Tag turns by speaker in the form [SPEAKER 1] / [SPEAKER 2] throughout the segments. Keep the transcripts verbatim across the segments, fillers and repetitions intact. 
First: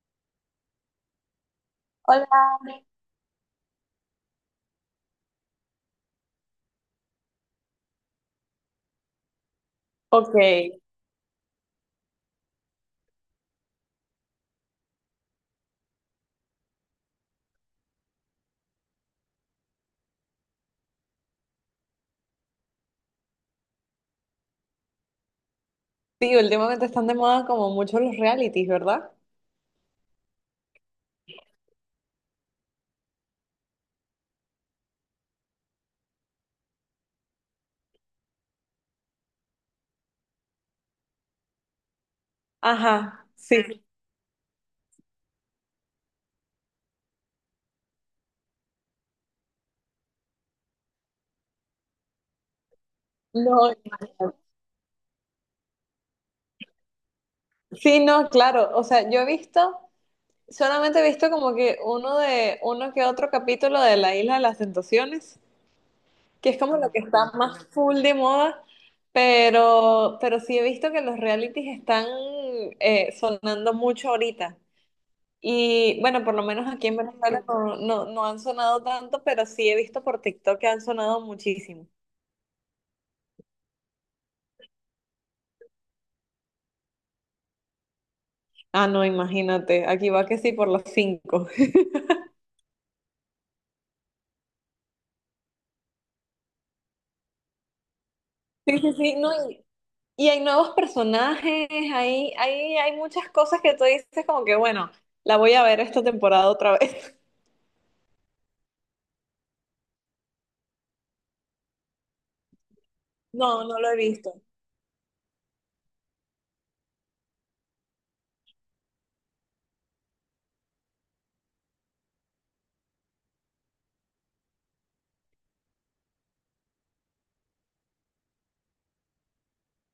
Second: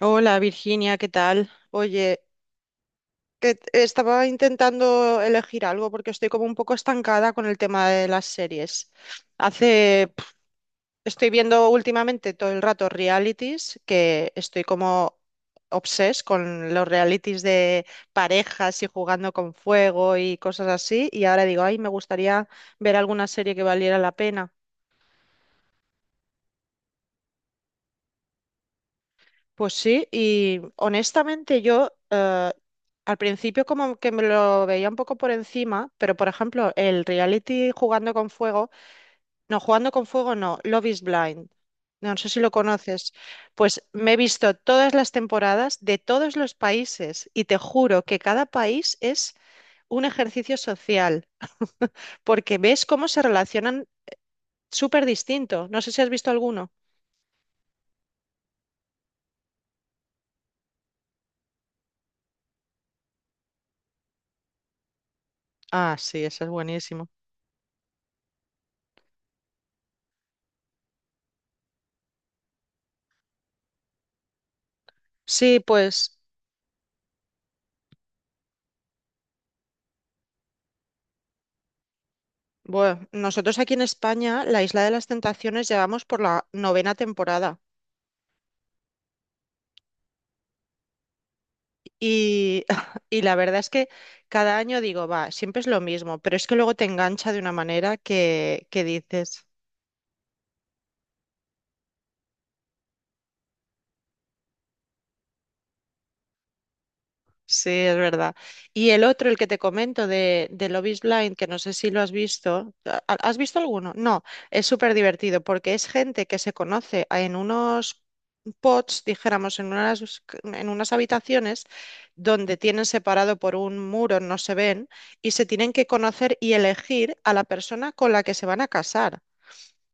[SPEAKER 1] Hola Virginia, ¿qué tal? Oye,
[SPEAKER 2] Hola.
[SPEAKER 1] que t- estaba intentando elegir algo porque estoy como un poco estancada con el tema de las series. Hace, pf,
[SPEAKER 2] Ok,
[SPEAKER 1] estoy viendo últimamente todo el rato realities, que estoy como obses con los realities de parejas y jugando con fuego y cosas así. Y ahora digo, ay, me gustaría ver alguna serie que valiera la pena.
[SPEAKER 2] sí, últimamente están de moda como mucho los realities, ¿verdad?
[SPEAKER 1] Pues sí, y honestamente yo eh, al principio como que me lo veía un poco por encima, pero por ejemplo el reality Jugando con Fuego, no, Jugando con Fuego no, Love is Blind, no sé si lo conoces,
[SPEAKER 2] Ajá,
[SPEAKER 1] pues
[SPEAKER 2] sí.
[SPEAKER 1] me he visto todas las temporadas de todos los países y te juro que cada país es un ejercicio social, porque ves cómo se
[SPEAKER 2] No,
[SPEAKER 1] relacionan súper distinto, no sé si has visto alguno.
[SPEAKER 2] sí, no, claro. O sea, yo he visto, solamente he visto como que uno de, uno que otro capítulo de La Isla de las Tentaciones,
[SPEAKER 1] Ah, sí, ese es
[SPEAKER 2] que es como lo que
[SPEAKER 1] buenísimo.
[SPEAKER 2] está más full de moda, pero, pero sí he visto que los realities están eh, sonando mucho ahorita.
[SPEAKER 1] Sí,
[SPEAKER 2] Y
[SPEAKER 1] pues.
[SPEAKER 2] bueno, por lo menos aquí en Venezuela no, no, no han sonado tanto, pero sí he visto por TikTok que han sonado muchísimo.
[SPEAKER 1] Bueno, nosotros aquí en España, la Isla de las Tentaciones, llevamos por la novena temporada
[SPEAKER 2] Ah, no, imagínate, aquí va que sí por las cinco.
[SPEAKER 1] y, y la verdad es que cada año digo, va, siempre es lo mismo, pero es que luego te engancha de una manera que,
[SPEAKER 2] Sí,
[SPEAKER 1] que
[SPEAKER 2] sí, sí, no,
[SPEAKER 1] dices,
[SPEAKER 2] y, y hay nuevos personajes, hay, hay, hay muchas cosas que tú dices como que, bueno, la voy a ver esta temporada otra vez.
[SPEAKER 1] sí, es verdad. Y el otro, el que te comento de, de Love is Blind, que no sé si lo has visto, ¿ha- ¿has visto
[SPEAKER 2] No, no lo
[SPEAKER 1] alguno?
[SPEAKER 2] he
[SPEAKER 1] No,
[SPEAKER 2] visto.
[SPEAKER 1] es súper divertido porque es gente que se conoce en unos pods, dijéramos, en unas, en unas habitaciones donde tienen separado por un muro, no se ven, y se tienen que conocer y elegir a la persona con la que se van a casar.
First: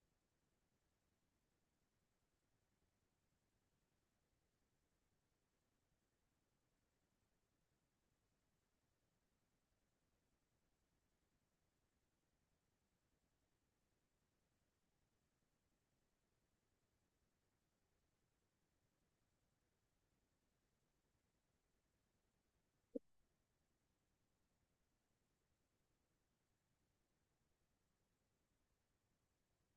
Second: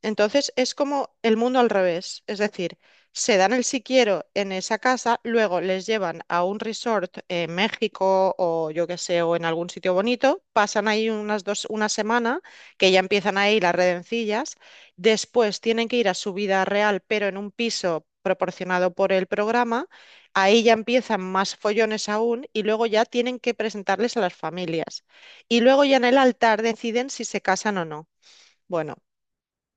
[SPEAKER 1] Entonces es como el mundo al revés, es decir, se dan el si quiero en esa casa, luego les llevan a un resort en México o yo qué sé, o en algún sitio bonito, pasan ahí unas dos, una semana, que ya empiezan ahí las redencillas, después tienen que ir a su vida real, pero en un piso proporcionado por el programa, ahí ya empiezan más follones aún y luego ya tienen que presentarles a las familias. Y luego ya en el altar deciden si se casan o no. Bueno.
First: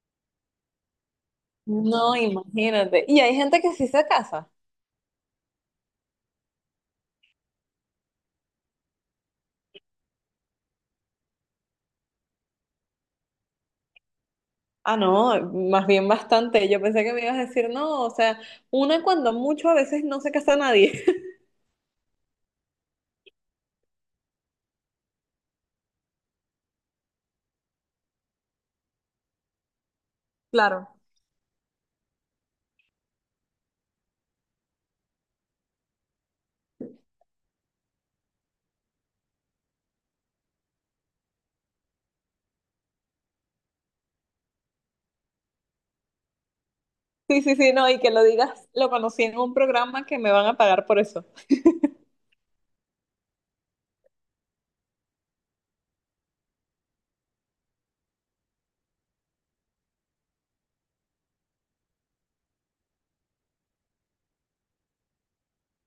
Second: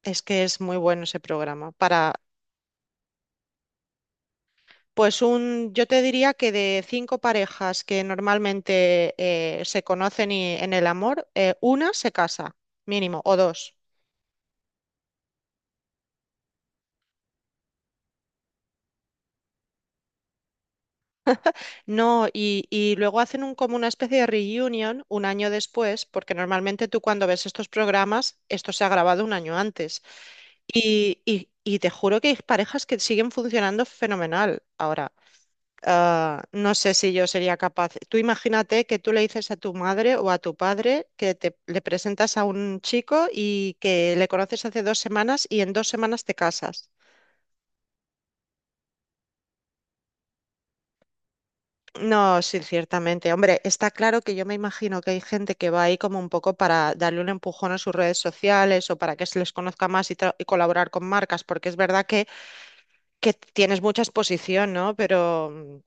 [SPEAKER 1] Es que es muy bueno ese programa. Para,
[SPEAKER 2] No, imagínate. Y hay gente que sí se casa.
[SPEAKER 1] pues un, yo te diría que de cinco parejas que normalmente eh, se conocen y, en el amor, eh, una se casa, mínimo, o dos.
[SPEAKER 2] Ah, no, más bien bastante. Yo pensé que me ibas a decir, no, o sea, una cuando mucho, a veces no se casa nadie.
[SPEAKER 1] No, y, y luego hacen un, como una especie de reunion un año después, porque normalmente tú cuando ves estos programas, esto se ha grabado un año antes.
[SPEAKER 2] Claro.
[SPEAKER 1] Y, y, y te juro que hay parejas que siguen funcionando fenomenal ahora. Ah, no sé si yo sería capaz. Tú imagínate que tú le dices a tu madre o a tu padre que te le presentas a un chico y que le conoces hace dos semanas y en dos semanas te casas.
[SPEAKER 2] Sí, sí, sí, no, y que lo digas, lo conocí en un programa que me van a pagar por eso.
[SPEAKER 1] No, sí, ciertamente. Hombre, está claro que yo me imagino que hay gente que va ahí como un poco para darle un empujón a sus redes sociales o para que se les conozca más y, tra- y colaborar con marcas, porque es verdad que que tienes mucha exposición, ¿no? Pero mm,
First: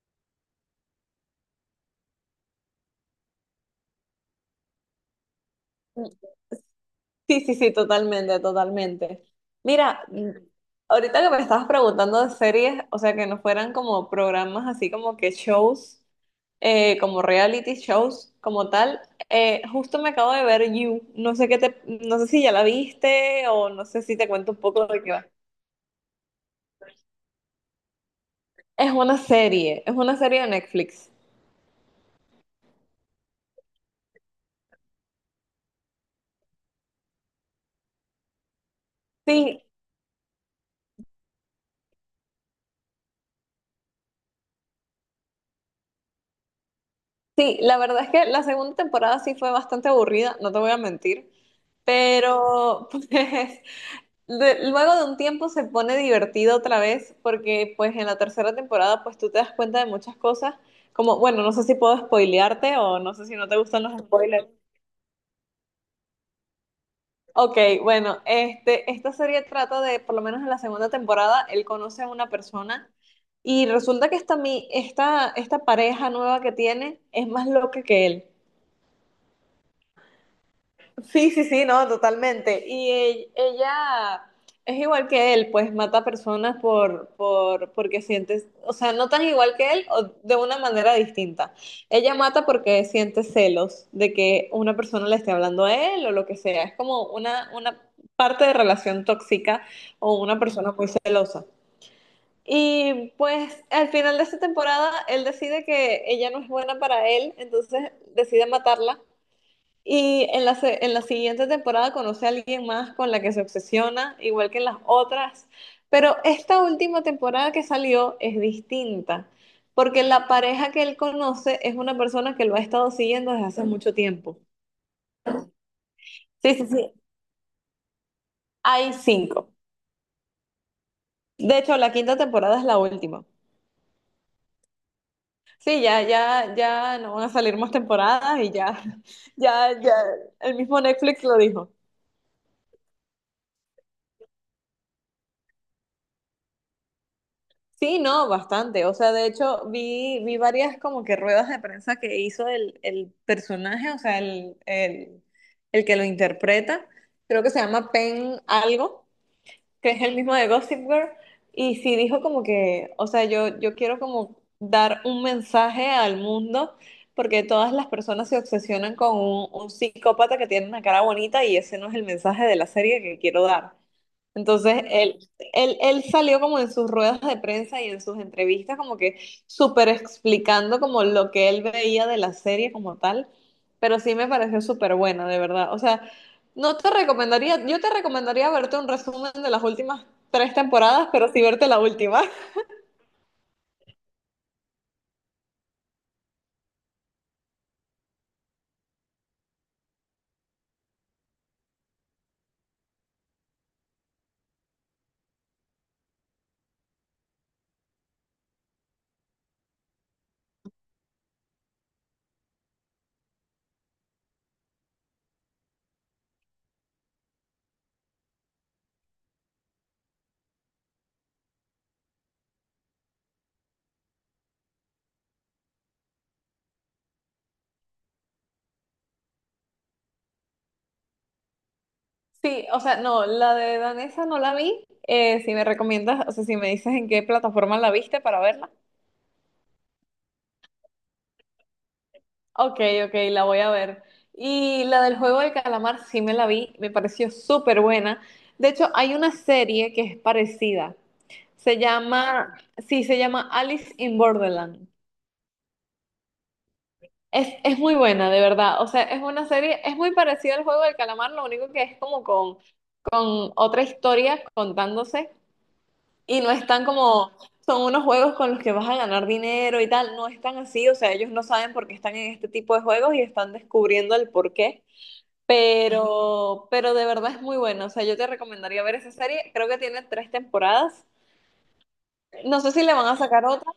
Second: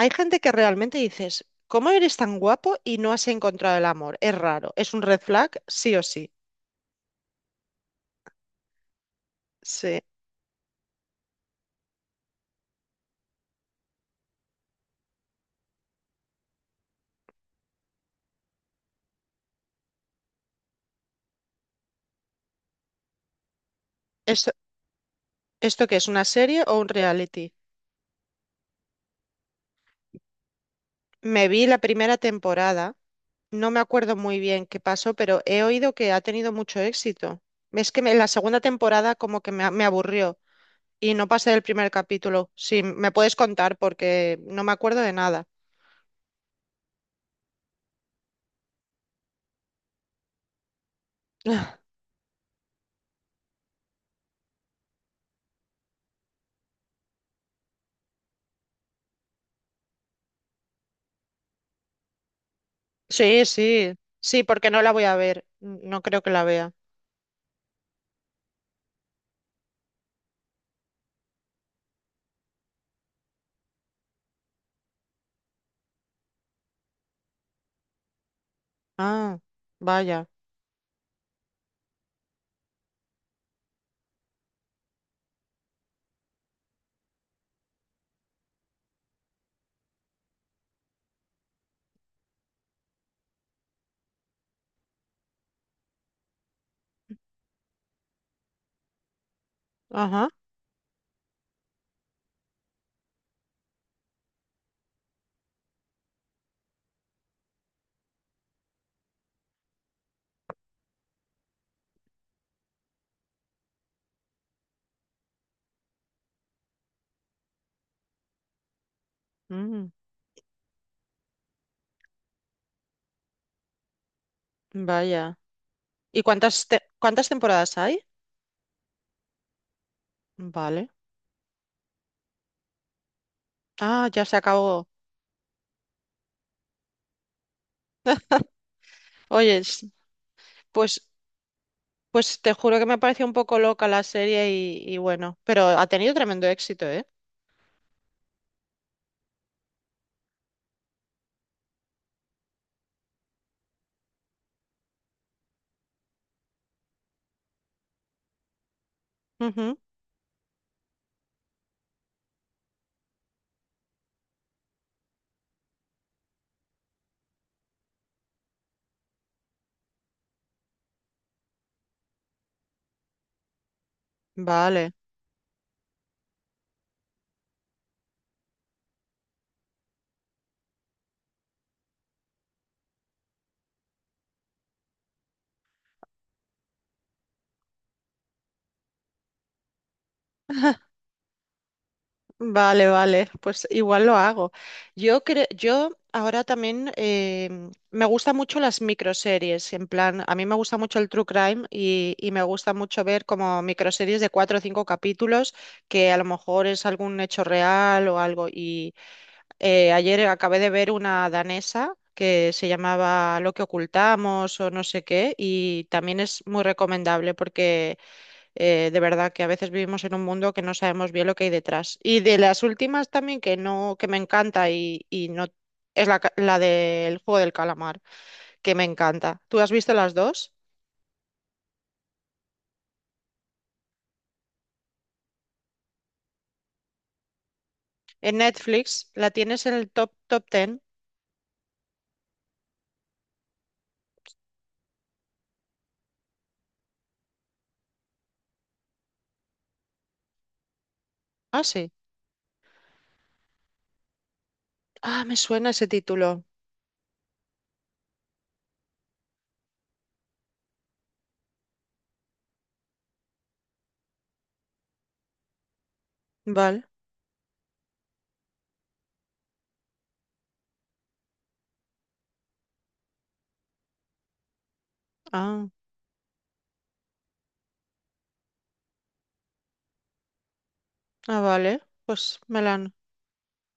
[SPEAKER 1] hay gente que realmente dices, ¿cómo eres tan guapo y no has encontrado el amor? Es raro, es un red flag, sí o sí.
[SPEAKER 2] Sí, sí, sí, totalmente, totalmente.
[SPEAKER 1] Sí.
[SPEAKER 2] Mira, mm, ahorita que me estabas preguntando de series, o sea, que no fueran como programas así como que shows, eh, como reality shows, como tal, eh, justo me acabo de ver You. No sé qué te, no sé si ya la viste o no sé si te
[SPEAKER 1] ¿Esto,
[SPEAKER 2] cuento un poco de qué va.
[SPEAKER 1] esto qué es una serie o un reality?
[SPEAKER 2] Es una serie, es una serie de Netflix.
[SPEAKER 1] Me vi la primera temporada, no me acuerdo muy bien qué pasó, pero he oído que ha tenido mucho éxito. Es que me- la segunda temporada como que
[SPEAKER 2] Sí,
[SPEAKER 1] me, a- me aburrió y no pasé del primer capítulo. Sí, me puedes contar porque no me acuerdo de nada.
[SPEAKER 2] sí, la verdad es que la segunda temporada sí fue bastante aburrida, no te voy a mentir, pero pues, de- luego de un tiempo se pone divertido otra vez porque pues en la tercera temporada pues tú te das cuenta de muchas cosas como bueno, no sé si puedo spoilearte o no sé si
[SPEAKER 1] Sí,
[SPEAKER 2] no te gustan
[SPEAKER 1] sí,
[SPEAKER 2] los
[SPEAKER 1] sí,
[SPEAKER 2] spoilers.
[SPEAKER 1] porque no la voy a ver. N- No creo que la vea.
[SPEAKER 2] Ok, bueno, este, esta serie trata de, por lo menos en la segunda temporada, él conoce a una persona y resulta que esta, mi- esta, esta pareja nueva que tiene es más loca que él.
[SPEAKER 1] Ah, vaya.
[SPEAKER 2] Sí, sí, sí, no, totalmente. Y e- ella es igual que él, pues mata personas por, por, porque sientes, o sea, no tan igual que él o de una manera distinta. Ella mata porque siente celos de que una persona le esté hablando a él o lo que sea. Es como una, una parte de relación tóxica o
[SPEAKER 1] Ajá.
[SPEAKER 2] una persona muy celosa. Y pues al final de esta temporada, él decide que ella no es buena para él, entonces decide matarla y en la, se- en la siguiente temporada conoce a alguien más con la que se obsesiona, igual que en las otras. Pero esta última temporada que salió es distinta,
[SPEAKER 1] Mm,
[SPEAKER 2] porque la pareja que él conoce es una persona que lo ha estado siguiendo desde hace mucho tiempo.
[SPEAKER 1] vaya. ¿Y
[SPEAKER 2] Sí,
[SPEAKER 1] cuántas
[SPEAKER 2] sí,
[SPEAKER 1] te-
[SPEAKER 2] sí.
[SPEAKER 1] cuántas temporadas hay?
[SPEAKER 2] Hay cinco.
[SPEAKER 1] Vale.
[SPEAKER 2] De hecho, la quinta temporada es la última.
[SPEAKER 1] Ah, ya se acabó.
[SPEAKER 2] Sí, ya, ya, ya no van a salir más temporadas y ya,
[SPEAKER 1] Oye,
[SPEAKER 2] ya,
[SPEAKER 1] s-
[SPEAKER 2] ya, el mismo
[SPEAKER 1] pues,
[SPEAKER 2] Netflix lo dijo.
[SPEAKER 1] pues te juro que me pareció un poco loca la serie y, y bueno, pero ha tenido tremendo éxito, ¿eh?
[SPEAKER 2] Sí, no, bastante. O sea, de hecho, vi, vi varias como que ruedas de prensa que hizo el, el personaje, o sea, el, el, el que lo interpreta. Creo que se llama Pen algo,
[SPEAKER 1] Ujú.
[SPEAKER 2] que es el mismo de Gossip Girl, y sí dijo como que, o sea, yo, yo quiero como dar un mensaje al mundo, porque todas las personas se obsesionan con un, un psicópata que tiene una cara bonita y ese no es el mensaje de la serie que quiero dar. Entonces,
[SPEAKER 1] Vale.
[SPEAKER 2] él, él, él salió como en sus ruedas de prensa y en sus entrevistas como que súper explicando como lo que él veía de la serie como tal, pero sí me pareció súper buena, de verdad. O sea, no te recomendaría, yo te recomendaría verte un resumen de las últimas tres temporadas, pero sí verte la última.
[SPEAKER 1] Vale, vale, pues igual lo hago. Yo creo, yo ahora también em, me gustan mucho las microseries, en plan, a mí me gusta mucho el true crime y, y me gusta mucho ver como microseries de cuatro o cinco capítulos que a lo mejor es algún hecho real o algo. Y eh, ayer acabé de ver una danesa que se llamaba Lo que ocultamos o no sé qué y también es muy recomendable porque eh, de verdad que a veces vivimos en un mundo que no sabemos bien lo que hay detrás. Y de las últimas también que no, que me encanta y, y no es la, ca- la del juego del calamar, que me encanta. ¿Tú has visto las dos?
[SPEAKER 2] Sí, o sea, no, la de Danesa no la vi. Eh, si me recomiendas, o sea, si me dices en qué plataforma la viste
[SPEAKER 1] En
[SPEAKER 2] para verla.
[SPEAKER 1] Netflix la tienes en el top top ten.
[SPEAKER 2] Ok, ok, la voy a ver. Y la del juego del calamar sí me la vi, me pareció súper buena. De hecho, hay una serie que es parecida.
[SPEAKER 1] Ah,
[SPEAKER 2] Se
[SPEAKER 1] sí.
[SPEAKER 2] llama, sí, se llama Alice in Borderland.
[SPEAKER 1] Ah, me suena ese título.
[SPEAKER 2] Es, es muy buena, de verdad. O sea, es una serie, es muy parecida al juego del calamar, lo único que es como con, con otra historia contándose y no
[SPEAKER 1] Vale.
[SPEAKER 2] están como, son unos juegos con los que vas a ganar dinero y tal, no están así, o sea, ellos no saben por qué están en este tipo de juegos y están descubriendo el por qué,
[SPEAKER 1] Ah,
[SPEAKER 2] pero, pero de verdad es muy buena, o sea, yo te recomendaría ver esa serie, creo que tiene tres temporadas,
[SPEAKER 1] ah, vale. Pues
[SPEAKER 2] no
[SPEAKER 1] me
[SPEAKER 2] sé si
[SPEAKER 1] la,
[SPEAKER 2] le van a sacar otra,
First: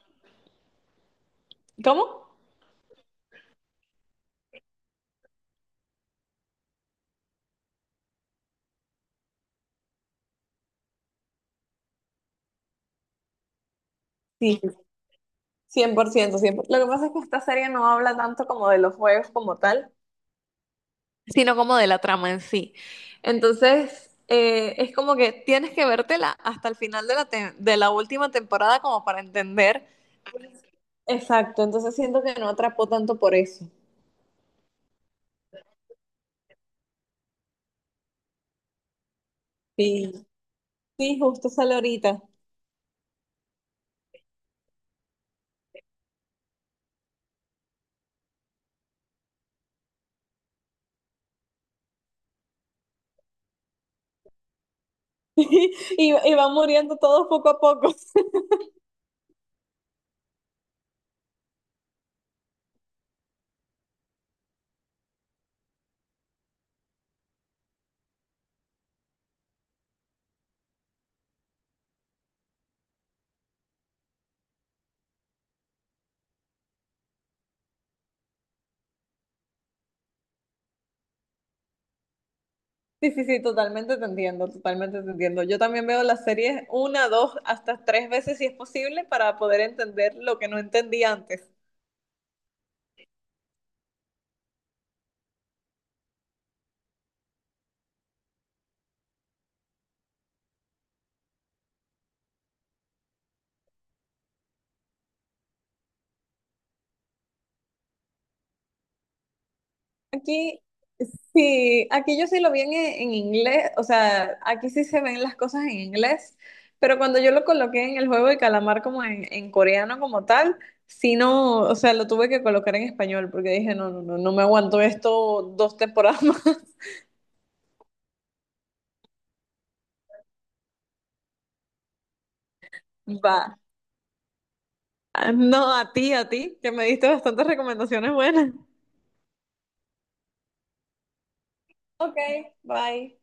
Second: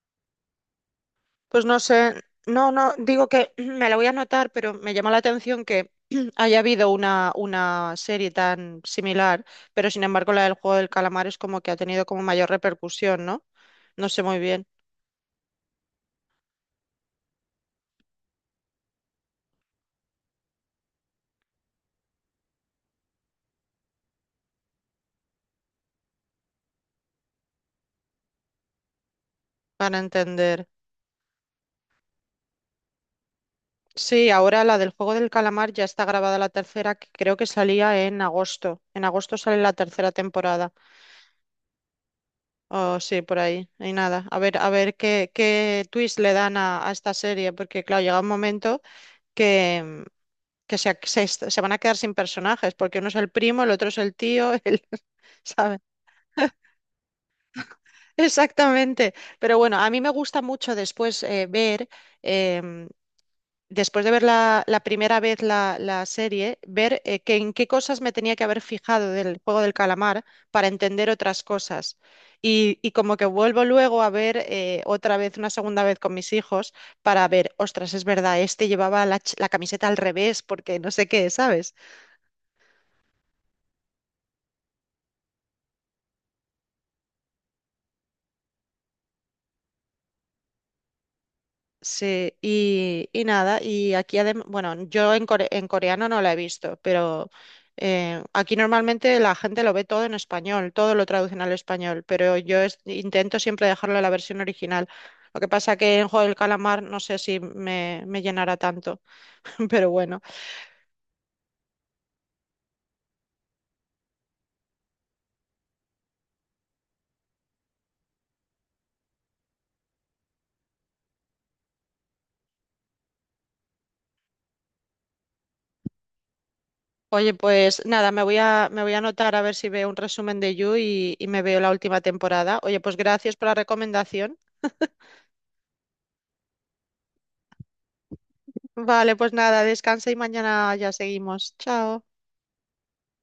[SPEAKER 1] Pues no sé,
[SPEAKER 2] ¿cómo?
[SPEAKER 1] no, no, digo que me la voy a anotar, pero me llama la atención que haya habido una, una serie tan similar, pero sin embargo la del juego del calamar es como que ha tenido como mayor repercusión, ¿no? No sé muy
[SPEAKER 2] Sí,
[SPEAKER 1] bien,
[SPEAKER 2] cien por ciento, cien por ciento. Lo que pasa es que esta serie no habla tanto como de los juegos como tal, sino como de la trama en sí. Entonces, eh, es como que tienes que vértela hasta el final de la, te- de la última temporada como para entender.
[SPEAKER 1] para entender.
[SPEAKER 2] Exacto, entonces siento que no atrapó tanto por eso.
[SPEAKER 1] Sí, ahora la del juego del calamar ya está grabada la tercera, que creo que salía en agosto. En agosto sale la tercera
[SPEAKER 2] Sí,
[SPEAKER 1] temporada.
[SPEAKER 2] sí, justo sale ahorita.
[SPEAKER 1] Oh, sí, por ahí. Y nada, a ver, a ver qué, qué twist le dan a, a esta serie, porque claro, llega un momento, que, que se, se se van a quedar sin personajes, porque uno es el primo, el otro es el tío, el, ¿sabes?
[SPEAKER 2] Y, y van muriendo todos poco a poco.
[SPEAKER 1] Exactamente. Pero bueno, a mí me gusta mucho después eh, ver, em, después de ver la, la primera vez la, la serie, ver eh, que en qué cosas me tenía que haber fijado del juego del calamar para entender otras cosas. Y, y como que vuelvo luego a ver eh, otra vez, una segunda vez con mis hijos, para ver, ostras, es verdad, este llevaba la, ch- la camiseta al revés porque no sé qué, ¿sabes?
[SPEAKER 2] Sí, sí, sí, totalmente te entiendo, totalmente te entiendo. Yo también veo las series una, dos, hasta tres veces si es posible para poder entender lo que no entendí antes.
[SPEAKER 1] Sí, y, y nada, y aquí además, bueno, yo en, core- en coreano no la he visto, pero eh, aquí normalmente la gente lo ve todo en español, todo lo traducen al español, pero yo es- intento siempre dejarlo en la versión original. Lo que pasa que en Juego del Calamar no sé si me, me llenará tanto, pero bueno.
[SPEAKER 2] Aquí, sí, aquí yo sí lo vi en, en inglés, o sea, aquí sí se ven las cosas en inglés, pero cuando yo lo coloqué en el juego de calamar como en, en coreano como tal, sí no, o sea, lo tuve que colocar en español porque dije, no, no, no, no me aguanto esto dos temporadas más.
[SPEAKER 1] Oye, pues nada, me voy a, me voy a anotar a ver si veo un resumen de You y, y me veo la última temporada. Oye, pues gracias por la
[SPEAKER 2] Va.
[SPEAKER 1] recomendación.
[SPEAKER 2] Ah, no, a ti, a ti, que me diste bastantes recomendaciones buenas.
[SPEAKER 1] Vale, pues nada, descansa y mañana ya seguimos. Chao.
[SPEAKER 2] Ok, bye.